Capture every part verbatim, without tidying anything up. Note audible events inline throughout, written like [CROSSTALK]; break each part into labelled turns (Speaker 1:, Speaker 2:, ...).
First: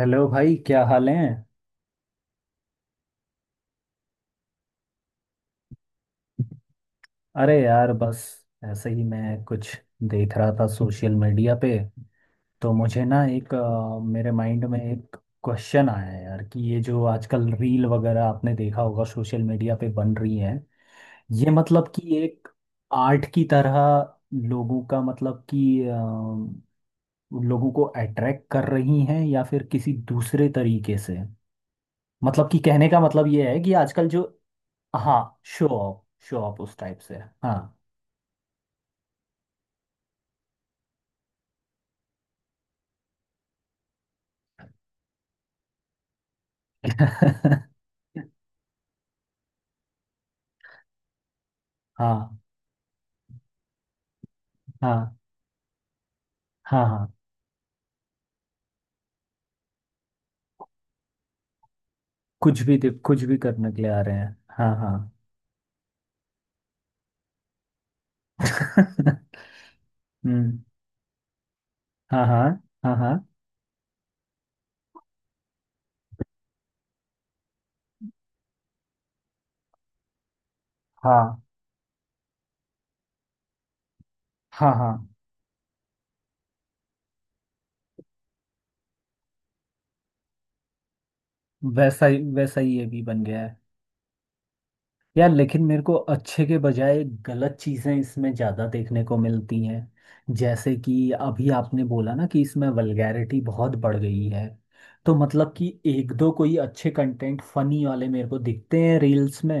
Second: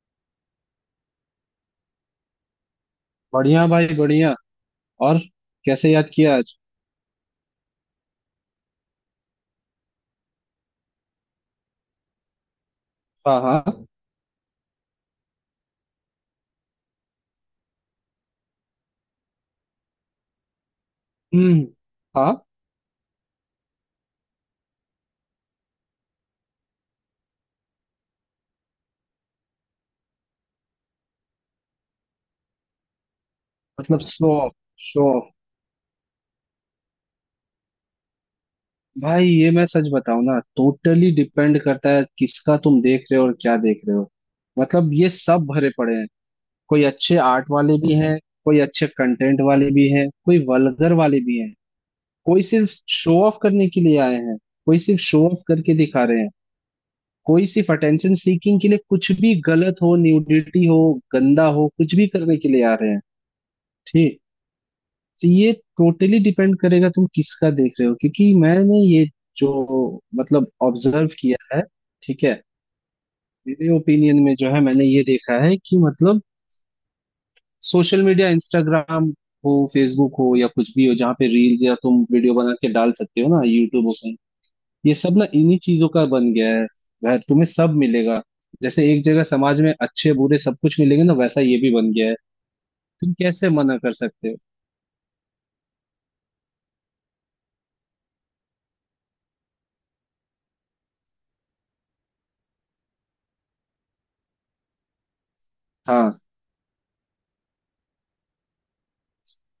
Speaker 1: Hello भाई, क्या हाल है?
Speaker 2: बढ़िया भाई बढ़िया। और कैसे याद किया आज?
Speaker 1: अरे यार, बस ऐसे ही मैं कुछ देख रहा था सोशल मीडिया पे। तो मुझे ना
Speaker 2: हाँ,
Speaker 1: एक
Speaker 2: हाँ।
Speaker 1: अ, मेरे माइंड में एक क्वेश्चन आया यार कि ये जो आजकल रील वगैरह आपने देखा होगा सोशल मीडिया पे बन रही है, ये
Speaker 2: हम्म।
Speaker 1: मतलब कि
Speaker 2: हाँ,
Speaker 1: एक आर्ट की तरह लोगों का मतलब कि अ, लोगों को अट्रैक्ट कर रही हैं या फिर किसी दूसरे तरीके से। मतलब कि कहने का मतलब ये है कि
Speaker 2: मतलब
Speaker 1: आजकल जो,
Speaker 2: शो शो।
Speaker 1: हाँ, शो ऑफ। शो ऑफ उस टाइप से। हाँ।
Speaker 2: भाई, ये मैं सच बताऊं ना, टोटली डिपेंड करता है किसका तुम देख रहे हो और क्या देख रहे हो। मतलब ये सब भरे पड़े हैं। कोई अच्छे आर्ट
Speaker 1: [LAUGHS]
Speaker 2: वाले भी हैं, कोई अच्छे कंटेंट वाले भी हैं, कोई वल्गर वाले भी हैं।
Speaker 1: हाँ
Speaker 2: कोई सिर्फ शो ऑफ करने के लिए आए हैं, कोई सिर्फ
Speaker 1: हाँ।
Speaker 2: शो ऑफ करके दिखा रहे हैं,
Speaker 1: हाँ हाँ।
Speaker 2: कोई सिर्फ अटेंशन सीकिंग के लिए कुछ भी गलत हो, न्यूडिटी हो, गंदा हो, कुछ भी करने के
Speaker 1: कुछ
Speaker 2: लिए आ
Speaker 1: भी
Speaker 2: रहे
Speaker 1: दे-
Speaker 2: हैं।
Speaker 1: कुछ भी करने के लिए आ रहे
Speaker 2: ठीक,
Speaker 1: हैं। हाँ हाँ।
Speaker 2: तो ये टोटली डिपेंड करेगा तुम किसका देख रहे हो, क्योंकि मैंने ये
Speaker 1: [LAUGHS]
Speaker 2: जो, मतलब
Speaker 1: हम्म।
Speaker 2: ऑब्जर्व किया है। ठीक
Speaker 1: हाँ
Speaker 2: है।
Speaker 1: हाँ। हाँ हाँ।
Speaker 2: मेरे ओपिनियन में जो है, मैंने ये देखा है कि मतलब सोशल मीडिया, इंस्टाग्राम हो, फेसबुक हो या कुछ भी हो जहाँ पे
Speaker 1: हाँ
Speaker 2: रील्स या तुम वीडियो बना के डाल सकते हो ना, यूट्यूब हो कहीं,
Speaker 1: हाँ। हाँ।
Speaker 2: ये सब ना इन्हीं चीजों का बन गया है। वह तुम्हें सब मिलेगा। जैसे एक जगह समाज में अच्छे बुरे सब कुछ मिलेंगे ना, वैसा ये भी बन
Speaker 1: वैसा
Speaker 2: गया है।
Speaker 1: ही वैसा ही ये भी
Speaker 2: तुम
Speaker 1: बन गया।
Speaker 2: कैसे मना कर सकते हो?
Speaker 1: यार, लेकिन मेरे को अच्छे के बजाय गलत चीज़ें इसमें ज़्यादा देखने को मिलती हैं। जैसे कि अभी आपने बोला ना कि इसमें वल्गैरिटी बहुत बढ़ गई है। तो मतलब कि एक
Speaker 2: हाँ,
Speaker 1: दो कोई अच्छे कंटेंट फनी वाले मेरे को दिखते हैं रील्स में।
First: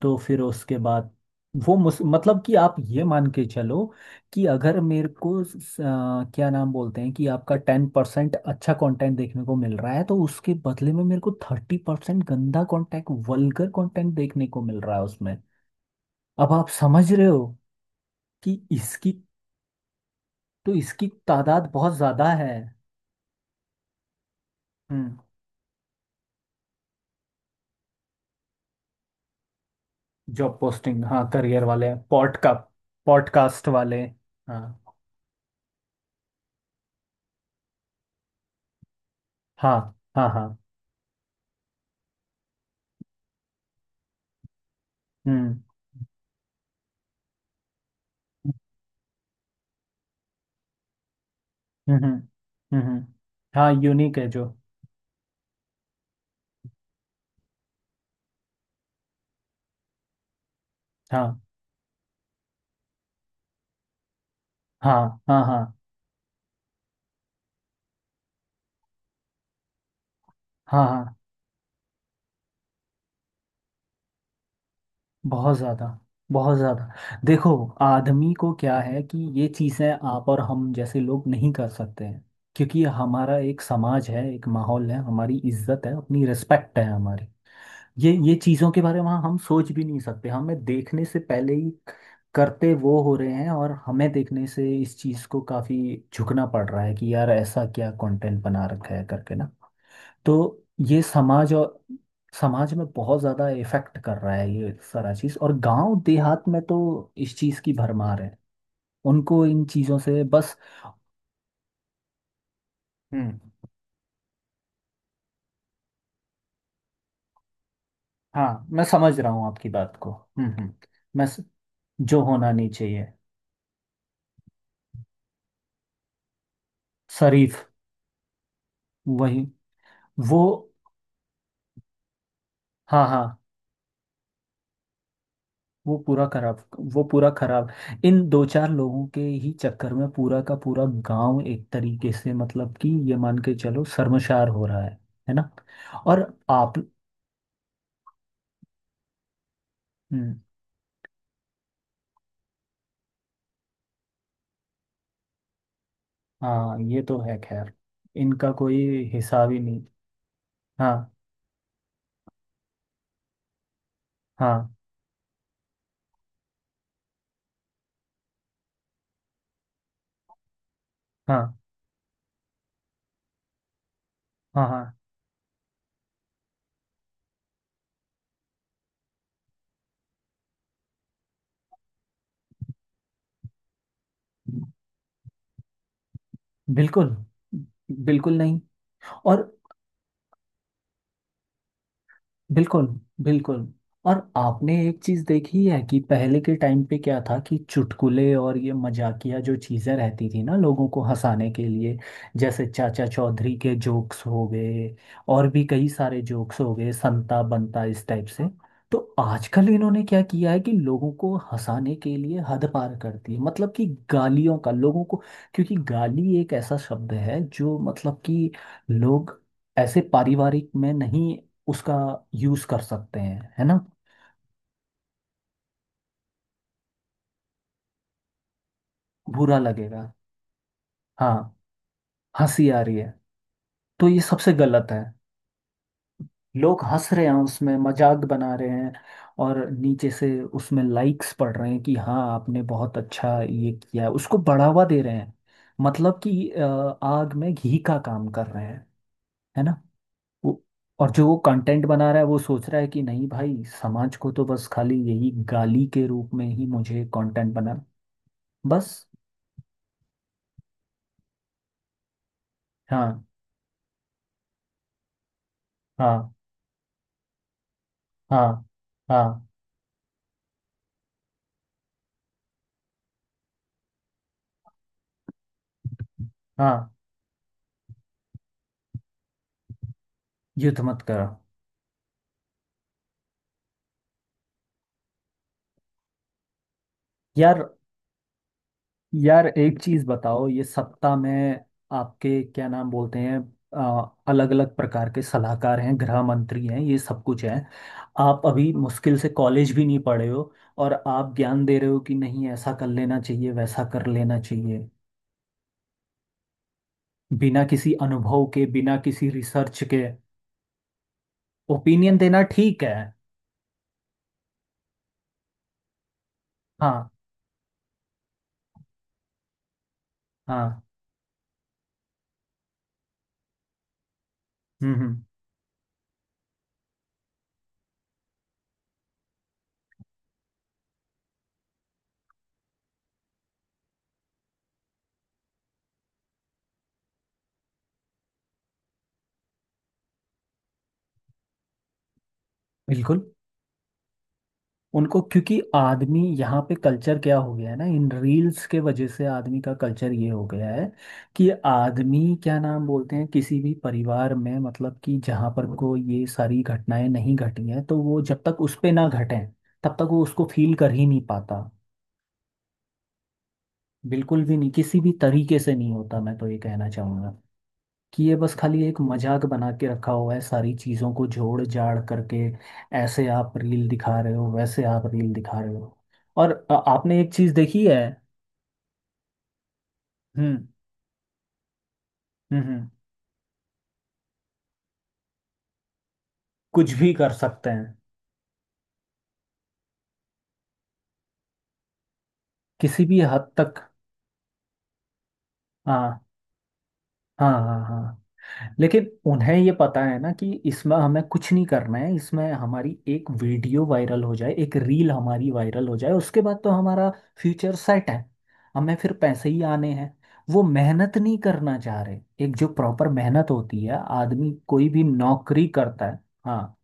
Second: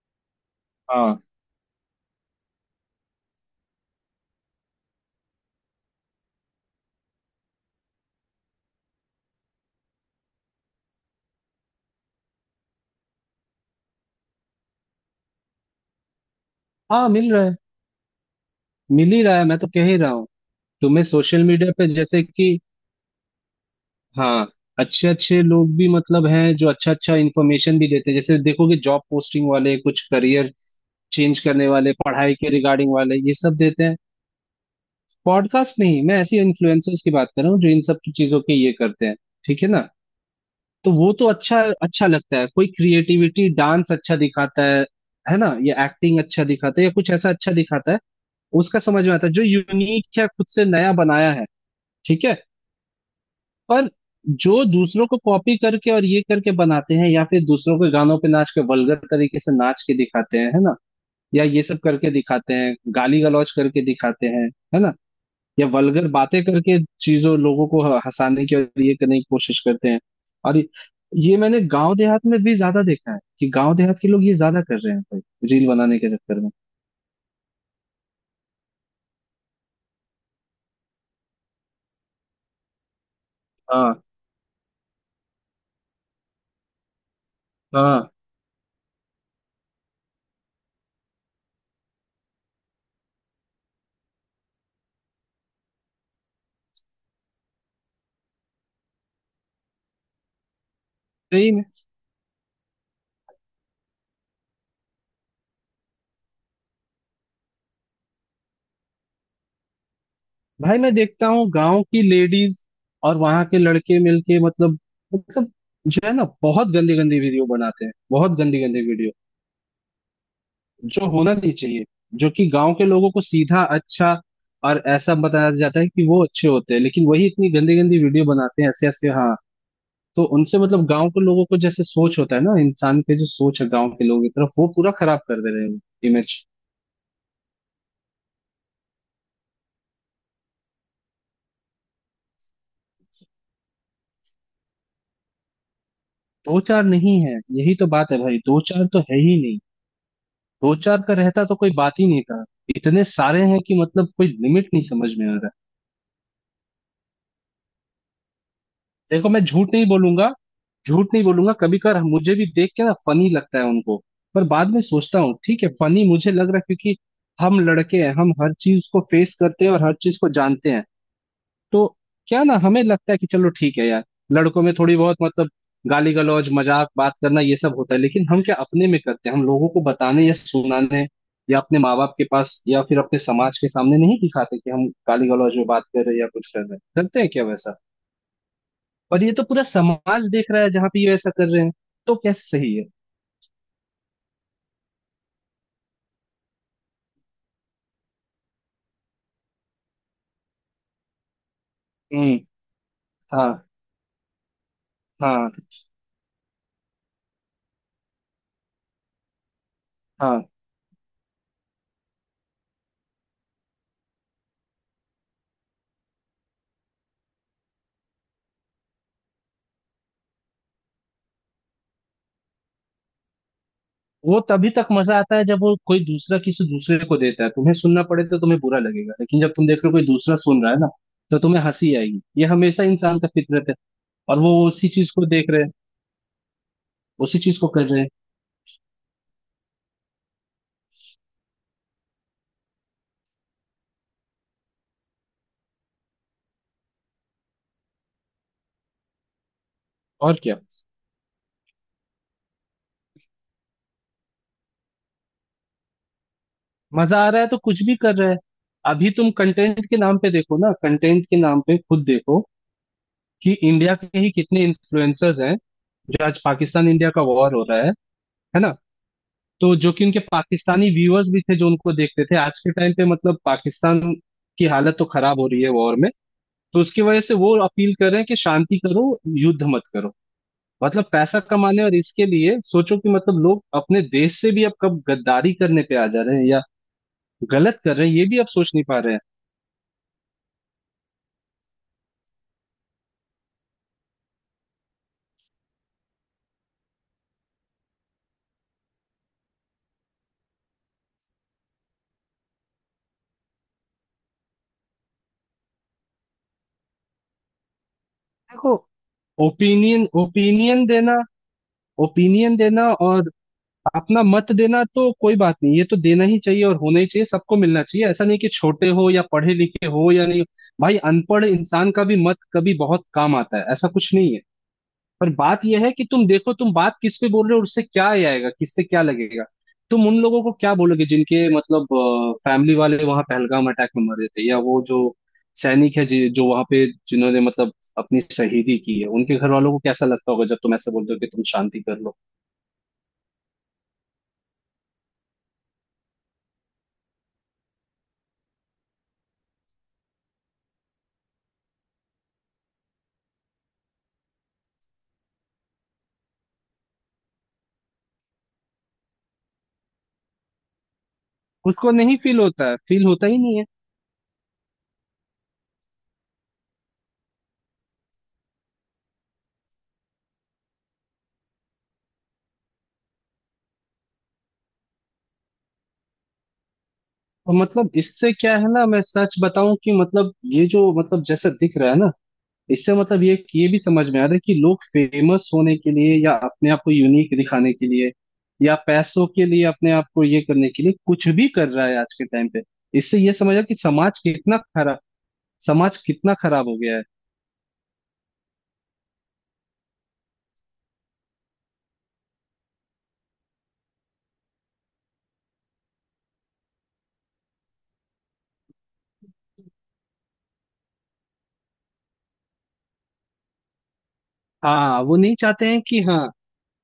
Speaker 1: तो फिर उसके बाद
Speaker 2: हाँ।
Speaker 1: वो मुस मतलब कि आप ये मान के चलो कि अगर मेरे को स- स- आ, क्या नाम बोलते हैं कि आपका टेन परसेंट अच्छा कंटेंट देखने को मिल रहा है, तो उसके बदले में मेरे को थर्टी परसेंट गंदा कंटेंट वल्गर कंटेंट देखने को मिल रहा है उसमें। अब आप
Speaker 2: हाँ,
Speaker 1: समझ रहे
Speaker 2: मिल रहा
Speaker 1: हो
Speaker 2: है।
Speaker 1: कि
Speaker 2: मिल
Speaker 1: इसकी
Speaker 2: ही रहा है, मैं तो कह ही रहा हूँ।
Speaker 1: तो
Speaker 2: तुम्हें
Speaker 1: इसकी
Speaker 2: सोशल
Speaker 1: तादाद
Speaker 2: मीडिया पे
Speaker 1: बहुत
Speaker 2: जैसे
Speaker 1: ज्यादा है।
Speaker 2: कि, हाँ, अच्छे
Speaker 1: हम्म।
Speaker 2: अच्छे लोग भी मतलब हैं जो अच्छा अच्छा इंफॉर्मेशन भी देते हैं। जैसे देखोगे जॉब पोस्टिंग वाले, कुछ करियर
Speaker 1: जॉब पोस्टिंग, हाँ,
Speaker 2: चेंज
Speaker 1: करियर
Speaker 2: करने वाले,
Speaker 1: वाले
Speaker 2: पढ़ाई के
Speaker 1: पॉडका
Speaker 2: रिगार्डिंग वाले, ये सब
Speaker 1: पॉडकास्ट
Speaker 2: देते हैं।
Speaker 1: वाले। हाँ
Speaker 2: पॉडकास्ट नहीं, मैं ऐसे इन्फ्लुएंसर्स की बात कर रहा हूँ जो इन सब की चीजों के ये करते हैं। ठीक है
Speaker 1: हाँ।
Speaker 2: ना।
Speaker 1: हाँ हाँ।
Speaker 2: तो वो तो अच्छा अच्छा लगता है। कोई क्रिएटिविटी डांस अच्छा दिखाता है है ना,
Speaker 1: हम्म
Speaker 2: या एक्टिंग अच्छा दिखाता है या कुछ ऐसा अच्छा दिखाता है उसका समझ में आता है, जो यूनिक या खुद से नया बनाया है।
Speaker 1: हम्म हम्म।
Speaker 2: ठीक है।
Speaker 1: हम्म, हम्म, हाँ
Speaker 2: पर
Speaker 1: यूनिक है जो।
Speaker 2: जो दूसरों को कॉपी करके और ये करके बनाते हैं या फिर दूसरों के गानों पे नाच के वल्गर तरीके से नाच के दिखाते हैं, है ना,
Speaker 1: हाँ
Speaker 2: या ये सब करके दिखाते हैं, गाली गलौज करके दिखाते हैं, है ना,
Speaker 1: हाँ। हाँ हाँ।
Speaker 2: या वल्गर बातें करके चीजों लोगों को ह- हंसाने की और ये करने की कोशिश करते हैं। और
Speaker 1: हाँ हाँ।
Speaker 2: ये मैंने गांव देहात में भी ज्यादा देखा है कि गांव देहात के लोग ये ज्यादा कर रहे हैं, भाई,
Speaker 1: बहुत
Speaker 2: रील
Speaker 1: ज़्यादा।
Speaker 2: बनाने के चक्कर में।
Speaker 1: बहुत ज़्यादा देखो। आदमी को क्या है कि ये चीज़ें आप और हम जैसे लोग नहीं कर सकते हैं, क्योंकि हमारा एक
Speaker 2: हाँ,
Speaker 1: समाज है, एक माहौल है, हमारी इज्जत है, अपनी रिस्पेक्ट है हमारी।
Speaker 2: हाँ।
Speaker 1: ये ये चीज़ों के बारे में हम सोच भी नहीं सकते, हमें देखने से पहले ही करते वो हो रहे हैं और हमें देखने से इस चीज़ को काफ़ी झुकना पड़ रहा है कि यार ऐसा क्या कंटेंट बना रखा है करके ना। तो ये समाज
Speaker 2: सही।
Speaker 1: और समाज में बहुत ज्यादा इफेक्ट कर रहा है ये सारा चीज, और गांव देहात में तो इस चीज की भरमार है। उनको इन चीजों से बस।
Speaker 2: भाई, मैं देखता हूँ गांव की लेडीज और वहां के
Speaker 1: हम्म।
Speaker 2: लड़के मिलके, मतलब, मतलब जो है ना, बहुत गंदी गंदी वीडियो बनाते हैं, बहुत गंदी
Speaker 1: हाँ, मैं
Speaker 2: गंदी वीडियो,
Speaker 1: समझ रहा हूँ आपकी बात को। हम्म हम्म।
Speaker 2: जो
Speaker 1: मैं
Speaker 2: होना
Speaker 1: स-
Speaker 2: नहीं चाहिए।
Speaker 1: जो
Speaker 2: जो कि
Speaker 1: होना नहीं
Speaker 2: गांव के
Speaker 1: चाहिए।
Speaker 2: लोगों को सीधा अच्छा और ऐसा बताया जाता है कि वो अच्छे होते हैं, लेकिन वही इतनी
Speaker 1: शरीफ।
Speaker 2: गंदी गंदी वीडियो बनाते हैं, ऐसे ऐसे, हाँ।
Speaker 1: वही।
Speaker 2: तो
Speaker 1: वो।
Speaker 2: उनसे मतलब गांव के लोगों को जैसे सोच होता है ना इंसान
Speaker 1: हाँ
Speaker 2: के,
Speaker 1: हाँ।
Speaker 2: जो सोच है गांव के लोगों की तरफ, वो पूरा खराब कर दे रहे हैं
Speaker 1: वो पूरा
Speaker 2: इमेज।
Speaker 1: खराब। वो पूरा खराब। इन दो चार लोगों के ही चक्कर में पूरा का पूरा गांव एक तरीके से मतलब कि ये मान के चलो शर्मशार हो रहा है। है ना? और
Speaker 2: दो
Speaker 1: आप।
Speaker 2: चार नहीं है, यही तो बात है भाई, दो चार तो है ही नहीं।
Speaker 1: हम्म।
Speaker 2: दो चार का रहता तो कोई बात ही नहीं था। इतने सारे हैं कि मतलब कोई लिमिट नहीं, समझ में आ रहा है।
Speaker 1: हाँ ये तो है खैर, इनका कोई
Speaker 2: देखो, मैं
Speaker 1: हिसाब ही
Speaker 2: झूठ
Speaker 1: नहीं।
Speaker 2: नहीं बोलूंगा, झूठ
Speaker 1: हाँ
Speaker 2: नहीं बोलूंगा, कभी कभार मुझे भी देख के ना फनी लगता है उनको। पर बाद
Speaker 1: हाँ।
Speaker 2: में सोचता हूँ ठीक है, फनी मुझे लग रहा है क्योंकि हम लड़के हैं, हम हर चीज को फेस करते हैं और हर चीज को जानते हैं,
Speaker 1: हाँ
Speaker 2: तो क्या ना हमें लगता है कि चलो ठीक है यार, लड़कों
Speaker 1: हाँ।
Speaker 2: में
Speaker 1: हाँ।
Speaker 2: थोड़ी बहुत मतलब गाली गलौज मजाक बात करना ये सब होता है, लेकिन हम क्या अपने में करते हैं? हम लोगों को बताने या सुनाने या अपने माँ बाप के पास या फिर अपने समाज के सामने नहीं दिखाते कि हम गाली गलौज में बात कर रहे हैं या कुछ कर रहे हैं।
Speaker 1: बिल्कुल।
Speaker 2: करते हैं क्या वैसा?
Speaker 1: बिल्कुल नहीं।
Speaker 2: पर ये
Speaker 1: और
Speaker 2: तो पूरा समाज देख रहा है जहाँ पे ये वैसा कर रहे हैं। तो कैसे सही है?
Speaker 1: बिल्कुल। बिल्कुल। और आपने एक चीज देखी है कि पहले के टाइम पे क्या था कि चुटकुले और ये मजाकिया जो चीजें रहती थी ना लोगों को हंसाने के लिए,
Speaker 2: हम्म।
Speaker 1: जैसे चाचा चौधरी
Speaker 2: हाँ
Speaker 1: के जोक्स हो गए, और
Speaker 2: हाँ,
Speaker 1: भी कई सारे जोक्स हो गए, संता बनता इस टाइप से। तो आजकल इन्होंने क्या
Speaker 2: हाँ।
Speaker 1: किया है कि लोगों को हंसाने के लिए हद पार कर दी है, मतलब कि गालियों का लोगों को। क्योंकि गाली एक ऐसा शब्द है जो मतलब कि लोग ऐसे पारिवारिक में नहीं उसका यूज कर सकते हैं। है ना?
Speaker 2: वो तभी तक मजा आता है जब वो कोई दूसरा किसी दूसरे को देता है। तुम्हें सुनना पड़े तो तुम्हें बुरा लगेगा, लेकिन जब
Speaker 1: बुरा
Speaker 2: तुम देख रहे हो
Speaker 1: लगेगा।
Speaker 2: कोई दूसरा सुन रहा है ना,
Speaker 1: हाँ।
Speaker 2: तो तुम्हें हंसी आएगी। ये
Speaker 1: हंसी आ
Speaker 2: हमेशा
Speaker 1: रही है।
Speaker 2: इंसान का फितरत है।
Speaker 1: तो ये
Speaker 2: और वो
Speaker 1: सबसे गलत
Speaker 2: उसी
Speaker 1: है।
Speaker 2: चीज को देख रहे हैं,
Speaker 1: लोग हंस रहे हैं,
Speaker 2: उसी चीज को
Speaker 1: उसमें
Speaker 2: कर रहे हैं।
Speaker 1: मजाक बना रहे हैं। और नीचे से उसमें लाइक्स पड़ रहे हैं कि हाँ आपने बहुत अच्छा ये किया है। उसको बढ़ावा दे रहे हैं। मतलब कि अ, आग में घी का काम कर रहे हैं। है ना?
Speaker 2: और क्या,
Speaker 1: वो- और जो वो कंटेंट बना रहा है वो सोच रहा है कि नहीं भाई समाज को तो बस खाली यही गाली के रूप में ही मुझे
Speaker 2: मजा आ रहा है
Speaker 1: कंटेंट
Speaker 2: तो
Speaker 1: बना।
Speaker 2: कुछ भी कर रहे हैं।
Speaker 1: बस।
Speaker 2: अभी तुम कंटेंट के नाम पे देखो ना, कंटेंट के नाम पे खुद देखो
Speaker 1: हाँ
Speaker 2: कि इंडिया के ही कितने इन्फ्लुएंसर्स हैं, जो
Speaker 1: हाँ।
Speaker 2: आज पाकिस्तान इंडिया का वॉर हो रहा है है
Speaker 1: हाँ
Speaker 2: ना,
Speaker 1: हाँ।
Speaker 2: तो जो कि उनके पाकिस्तानी व्यूअर्स भी थे जो उनको देखते थे। आज के टाइम पे मतलब पाकिस्तान की हालत तो खराब हो रही है वॉर में, तो
Speaker 1: हाँ।
Speaker 2: उसकी वजह से वो अपील कर रहे हैं कि शांति करो, युद्ध मत करो।
Speaker 1: युद्ध मत
Speaker 2: मतलब
Speaker 1: करो।
Speaker 2: पैसा कमाने और इसके लिए सोचो कि मतलब लोग अपने देश से भी अब कब गद्दारी करने पे आ जा रहे हैं या
Speaker 1: यार।
Speaker 2: गलत कर रहे हैं, ये भी अब सोच नहीं पा रहे हैं।
Speaker 1: यार, एक चीज बताओ, ये सत्ता में आपके क्या नाम बोलते हैं, अलग अलग प्रकार के सलाहकार हैं, गृह मंत्री हैं, ये सब कुछ है। आप अभी मुश्किल से कॉलेज भी नहीं पढ़े हो, और आप ज्ञान दे रहे हो कि नहीं ऐसा कर लेना चाहिए वैसा कर लेना चाहिए, बिना किसी अनुभव के,
Speaker 2: देखो,
Speaker 1: बिना किसी रिसर्च
Speaker 2: ओपिनियन
Speaker 1: के।
Speaker 2: ओपिनियन देना,
Speaker 1: ओपिनियन देना
Speaker 2: ओपिनियन
Speaker 1: ठीक
Speaker 2: देना
Speaker 1: है।
Speaker 2: और अपना मत देना तो कोई बात नहीं, ये तो देना ही चाहिए और होना ही
Speaker 1: हाँ
Speaker 2: चाहिए, सबको मिलना चाहिए। ऐसा नहीं कि छोटे हो या पढ़े लिखे हो या नहीं,
Speaker 1: हाँ।
Speaker 2: भाई, अनपढ़ इंसान का भी मत कभी बहुत काम आता है, ऐसा कुछ नहीं है।
Speaker 1: हम्म हम्म।
Speaker 2: पर बात यह है कि तुम देखो तुम बात किस पे बोल रहे हो और उससे क्या ये आएगा, किससे क्या लगेगा। तुम उन लोगों को क्या बोलोगे जिनके मतलब फैमिली वाले वहां पहलगाम अटैक में मरे थे या वो जो सैनिक है, जि- जो वहां पे जिन्होंने मतलब अपनी शहीदी की है, उनके घर वालों को कैसा लगता होगा जब तुम ऐसे बोलते हो कि तुम शांति कर लो?
Speaker 1: बिल्कुल। उनको क्योंकि आदमी यहाँ पे कल्चर क्या हो गया है ना इन रील्स के वजह से, आदमी का कल्चर ये हो गया है कि आदमी क्या नाम बोलते हैं किसी भी परिवार में मतलब कि जहाँ पर को ये सारी घटनाएं नहीं घटी हैं तो वो जब तक उस पे ना घटें तब तक वो उसको फील कर ही नहीं पाता।
Speaker 2: उसको नहीं फील होता है, फील होता ही नहीं है।
Speaker 1: बिल्कुल भी नहीं किसी भी तरीके से नहीं होता। मैं तो ये कहना चाहूँगा कि ये बस खाली एक मजाक बना के रखा हुआ है सारी चीज़ों को जोड़ जाड़ करके। ऐसे आप रील दिखा रहे हो, वैसे आप रील दिखा रहे हो। और अ, आपने एक चीज़
Speaker 2: और
Speaker 1: देखी
Speaker 2: मतलब
Speaker 1: है।
Speaker 2: इससे क्या है ना, मैं सच बताऊं कि मतलब ये
Speaker 1: हम्म।
Speaker 2: जो, मतलब जैसा दिख रहा है ना,
Speaker 1: हम्म हम्म।
Speaker 2: इससे मतलब ये ये भी समझ में आ रहा है कि लोग फेमस होने के लिए या अपने आप को
Speaker 1: कुछ भी कर
Speaker 2: यूनिक
Speaker 1: सकते
Speaker 2: दिखाने के
Speaker 1: हैं।
Speaker 2: लिए या पैसों के लिए अपने आप को ये करने के लिए कुछ भी कर रहा है आज के टाइम पे।
Speaker 1: किसी भी
Speaker 2: इससे ये
Speaker 1: हद
Speaker 2: समझ आ कि
Speaker 1: तक।
Speaker 2: समाज कितना खराब समाज
Speaker 1: हाँ
Speaker 2: कितना खराब हो गया है।
Speaker 1: हाँ। हाँ हाँ। लेकिन उन्हें ये पता है ना कि इसमें हमें कुछ नहीं करना है, इसमें हमारी एक वीडियो वायरल हो जाए, एक रील हमारी वायरल हो जाए, उसके बाद तो हमारा फ्यूचर सेट है। हमें फिर पैसे ही आने हैं। वो मेहनत नहीं करना चाह रहे। एक जो प्रॉपर मेहनत होती है आदमी कोई
Speaker 2: हाँ,
Speaker 1: भी
Speaker 2: वो नहीं
Speaker 1: नौकरी
Speaker 2: चाहते हैं कि,
Speaker 1: करता है।
Speaker 2: हाँ,
Speaker 1: हाँ।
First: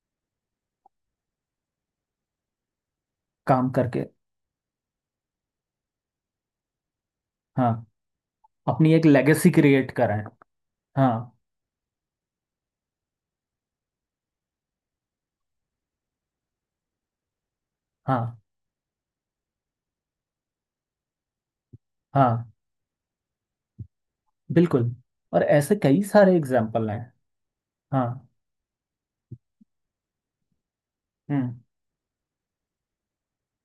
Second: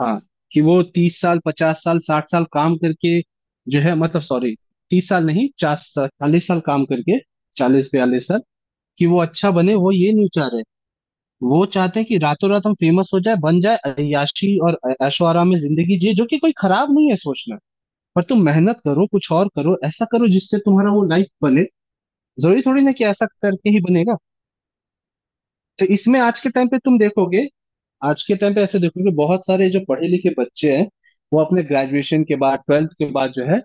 Speaker 2: हाँ, कि वो तीस साल, पचास साल, साठ साल काम करके
Speaker 1: काम
Speaker 2: जो है,
Speaker 1: करके।
Speaker 2: मतलब सॉरी, तीस साल नहीं, चालीस साल, चालीस साल काम करके,
Speaker 1: हाँ।
Speaker 2: चालीस बयालीस साल,
Speaker 1: अपनी एक
Speaker 2: कि वो
Speaker 1: लेगेसी
Speaker 2: अच्छा बने,
Speaker 1: क्रिएट
Speaker 2: वो ये
Speaker 1: कराए।
Speaker 2: नहीं चाह रहे।
Speaker 1: हाँ।
Speaker 2: वो चाहते हैं कि रातों रात हम फेमस हो जाए, बन जाए, अय्याशी और ऐशो आराम में जिंदगी जिए, जो कि कोई खराब नहीं है सोचना। पर
Speaker 1: हाँ।
Speaker 2: तुम मेहनत करो, कुछ और करो, ऐसा करो जिससे तुम्हारा वो लाइफ बने।
Speaker 1: हाँ।
Speaker 2: जरूरी थोड़ी ना कि ऐसा करके ही बनेगा।
Speaker 1: बिल्कुल। और ऐसे
Speaker 2: तो
Speaker 1: कई
Speaker 2: इसमें
Speaker 1: सारे
Speaker 2: आज के टाइम पे
Speaker 1: एग्जाम्पल
Speaker 2: तुम
Speaker 1: हैं।
Speaker 2: देखोगे, आज
Speaker 1: हाँ।
Speaker 2: के टाइम पे ऐसे देखो कि बहुत सारे जो पढ़े लिखे बच्चे हैं, वो
Speaker 1: हम्म।
Speaker 2: अपने ग्रेजुएशन के बाद, ट्वेल्थ के बाद जो है,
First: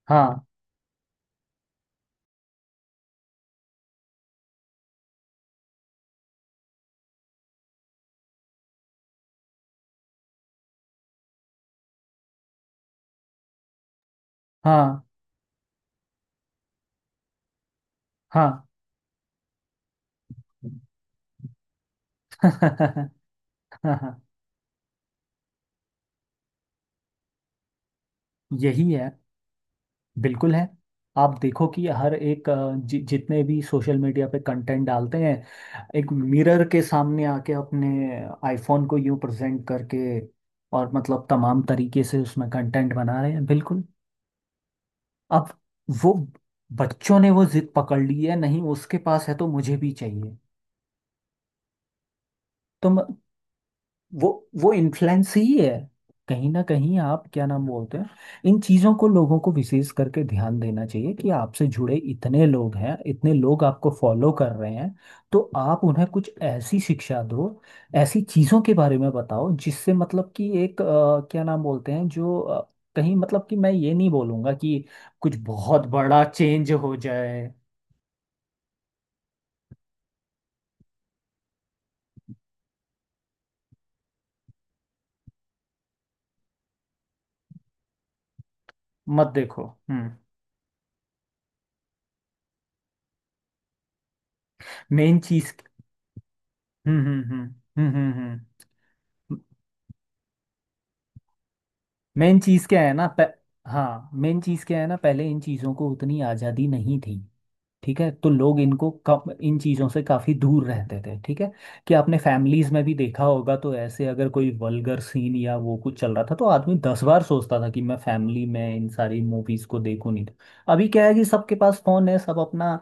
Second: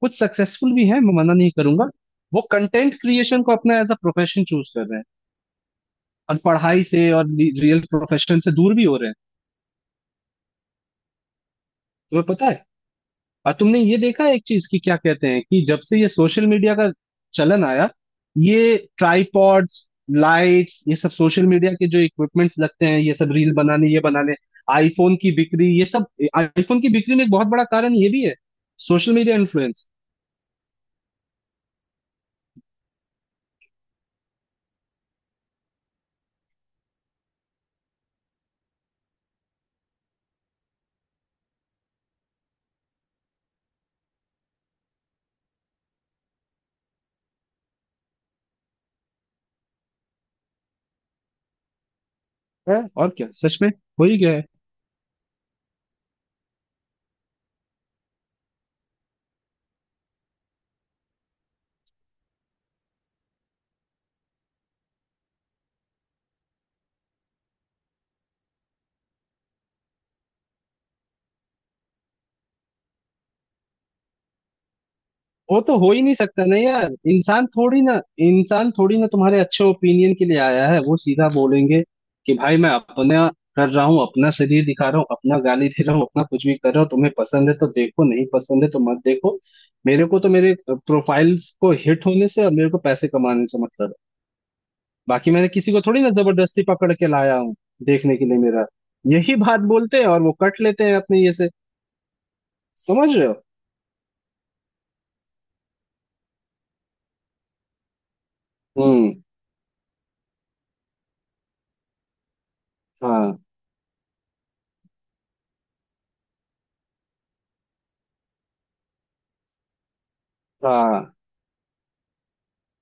Speaker 2: कुछ
Speaker 1: हाँ
Speaker 2: सक्सेसफुल भी हैं मैं मना नहीं करूंगा, वो कंटेंट क्रिएशन को अपना एज अ प्रोफेशन चूज कर रहे हैं और पढ़ाई से और रियल प्रोफेशन से दूर भी हो रहे हैं। तुम्हें पता है, और तुमने ये देखा है एक चीज की क्या
Speaker 1: हाँ।
Speaker 2: कहते हैं कि जब से ये सोशल मीडिया का चलन आया,
Speaker 1: हाँ।
Speaker 2: ये ट्राइपॉड्स, लाइट्स, ये सब सोशल मीडिया के जो इक्विपमेंट्स लगते हैं, ये सब रील बनाने ये
Speaker 1: [LAUGHS]
Speaker 2: बनाने, आईफोन की बिक्री, ये सब, आईफोन की बिक्री में एक बहुत बड़ा कारण ये भी है,
Speaker 1: यही है।
Speaker 2: Social media influence.
Speaker 1: बिल्कुल है। आप देखो कि हर एक अ, जि, जितने भी सोशल मीडिया पे कंटेंट डालते हैं एक मिरर के सामने आके अपने आईफोन को यूं प्रेजेंट करके, और मतलब तमाम तरीके से उसमें कंटेंट बना रहे हैं बिल्कुल। अब वो बच्चों ने वो जिद पकड़ ली है, नहीं उसके पास है तो मुझे भी चाहिए।
Speaker 2: है,
Speaker 1: तो
Speaker 2: और क्या, सच में हो ही
Speaker 1: वो
Speaker 2: गया है।
Speaker 1: वो इन्फ्लुएंस ही है कहीं ना कहीं। आप क्या नाम बोलते हैं, इन चीज़ों को लोगों को विशेष करके ध्यान देना चाहिए कि आपसे जुड़े इतने लोग हैं, इतने लोग आपको फॉलो कर रहे हैं, तो आप उन्हें कुछ ऐसी शिक्षा दो, ऐसी चीज़ों के बारे में बताओ जिससे मतलब कि एक अ, क्या नाम बोलते हैं जो अ, कहीं मतलब कि मैं ये नहीं बोलूँगा कि कुछ
Speaker 2: वो तो
Speaker 1: बहुत
Speaker 2: हो ही नहीं
Speaker 1: बड़ा
Speaker 2: सकता ना
Speaker 1: चेंज
Speaker 2: यार,
Speaker 1: हो
Speaker 2: इंसान
Speaker 1: जाए।
Speaker 2: थोड़ी ना, इंसान थोड़ी ना तुम्हारे अच्छे ओपिनियन के लिए आया है। वो सीधा बोलेंगे कि भाई मैं अपना कर रहा हूँ, अपना शरीर दिखा रहा हूँ, अपना गाली दे रहा हूँ, अपना कुछ भी कर रहा हूँ, तुम्हें पसंद है तो देखो, नहीं पसंद है तो मत
Speaker 1: मत
Speaker 2: देखो।
Speaker 1: देखो।
Speaker 2: मेरे
Speaker 1: हम्म।
Speaker 2: को तो मेरे प्रोफाइल को हिट होने से और मेरे को पैसे कमाने से मतलब है।
Speaker 1: मेन
Speaker 2: बाकी मैंने
Speaker 1: चीज़।
Speaker 2: किसी को थोड़ी ना जबरदस्ती पकड़
Speaker 1: हम्म
Speaker 2: के
Speaker 1: हम्म।
Speaker 2: लाया हूँ
Speaker 1: हम्म हम्म। हम्म
Speaker 2: देखने के लिए
Speaker 1: हम्म।
Speaker 2: मेरा। यही बात बोलते हैं और वो कट लेते हैं अपने ये से।
Speaker 1: मेन चीज़ क्या है ना
Speaker 2: समझ रहे
Speaker 1: प...
Speaker 2: हो?
Speaker 1: हाँ, मेन चीज़ क्या है ना पहले इन चीज़ों को उतनी आज़ादी नहीं थी। ठीक है, तो लोग इनको
Speaker 2: हम्म।
Speaker 1: कम, इन चीज़ों से काफ़ी दूर रहते थे। ठीक है कि आपने फैमिलीज़ में भी देखा
Speaker 2: हाँ,
Speaker 1: होगा, तो ऐसे अगर कोई वल्गर सीन या वो कुछ चल रहा था तो आदमी दस बार सोचता था कि मैं फैमिली में इन सारी मूवीज़ को देखूं नहीं तो। अभी क्या है
Speaker 2: हाँ।
Speaker 1: कि सबके पास फ़ोन है, सब अपना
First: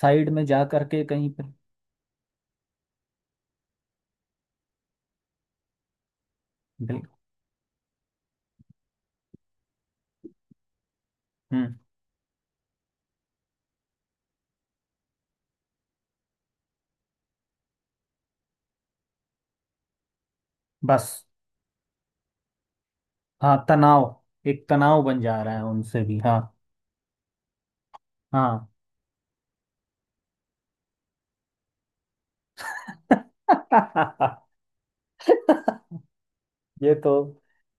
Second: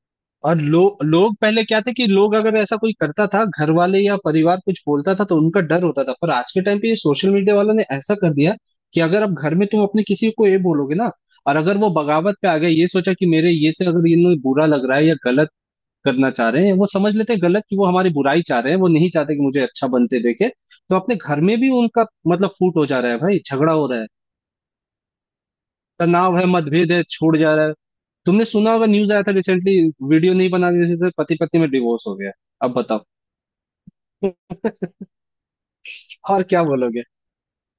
Speaker 1: साइड में
Speaker 2: और
Speaker 1: जा
Speaker 2: लो,
Speaker 1: करके कहीं
Speaker 2: लोग
Speaker 1: पर।
Speaker 2: पहले क्या थे कि लोग अगर ऐसा कोई करता था घर वाले या परिवार कुछ बोलता था तो उनका डर होता था, पर आज के टाइम पे ये
Speaker 1: बिल्कुल।
Speaker 2: सोशल मीडिया वालों ने ऐसा कर दिया कि अगर आप घर में तुम अपने किसी को ये बोलोगे ना, और
Speaker 1: हम्म।
Speaker 2: अगर वो बगावत पे आ गए, ये सोचा कि मेरे ये से अगर इन्हें बुरा लग रहा है या गलत करना चाह रहे हैं, वो समझ लेते हैं गलत कि वो हमारी बुराई चाह रहे हैं, वो नहीं चाहते कि मुझे अच्छा बनते देखे। तो अपने
Speaker 1: बस।
Speaker 2: घर में भी उनका मतलब फूट हो जा रहा है भाई,
Speaker 1: हाँ,
Speaker 2: झगड़ा हो रहा
Speaker 1: तनाव।
Speaker 2: है,
Speaker 1: एक तनाव बन जा रहा है उनसे भी।
Speaker 2: तनाव
Speaker 1: हाँ।
Speaker 2: है, मतभेद है, छूट जा रहा है। तुमने
Speaker 1: हाँ।
Speaker 2: सुना होगा, न्यूज आया था रिसेंटली, वीडियो नहीं बनाने से पति पत्नी में डिवोर्स हो गया। अब बताओ।
Speaker 1: [LAUGHS]
Speaker 2: [LAUGHS] और क्या
Speaker 1: ये
Speaker 2: बोलोगे?
Speaker 1: तो।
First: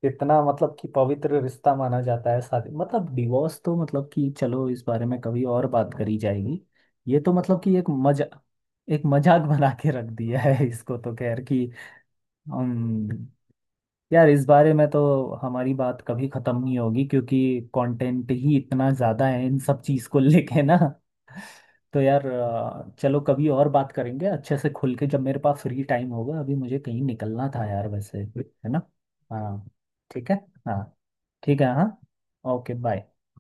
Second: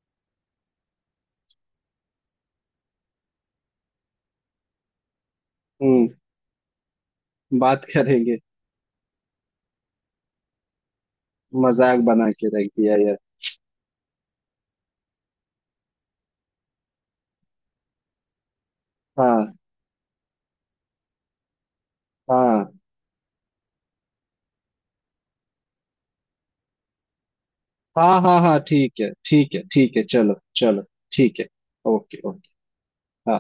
Speaker 1: इतना मतलब कि पवित्र रिश्ता माना जाता है शादी, मतलब डिवोर्स तो मतलब कि चलो इस बारे में कभी और बात
Speaker 2: हम्म।
Speaker 1: करी जाएगी। ये तो मतलब कि
Speaker 2: बात
Speaker 1: एक मजा,
Speaker 2: करेंगे।
Speaker 1: एक मजाक बना के रख दिया है इसको तो, खैर कि
Speaker 2: मजाक बना के रख दिया यार।
Speaker 1: यार इस बारे में तो हमारी बात कभी खत्म नहीं होगी, क्योंकि कंटेंट ही इतना ज्यादा है
Speaker 2: हाँ,
Speaker 1: इन सब चीज को [LAUGHS] लेके ना। तो यार,
Speaker 2: हाँ,
Speaker 1: अ, चलो कभी और बात करेंगे अच्छे से खुल के, जब मेरे पास फ्री टाइम होगा। अभी मुझे कहीं निकलना था यार वैसे,
Speaker 2: हाँ, हाँ, हाँ,
Speaker 1: है ना?
Speaker 2: ठीक है, ठीक है,
Speaker 1: हाँ।
Speaker 2: ठीक है,
Speaker 1: ठीक
Speaker 2: चलो
Speaker 1: है। हाँ।
Speaker 2: चलो। ठीक है।
Speaker 1: ठीक है। हाँ।
Speaker 2: Okay, okay.
Speaker 1: ओके। बाय।
Speaker 2: हाँ।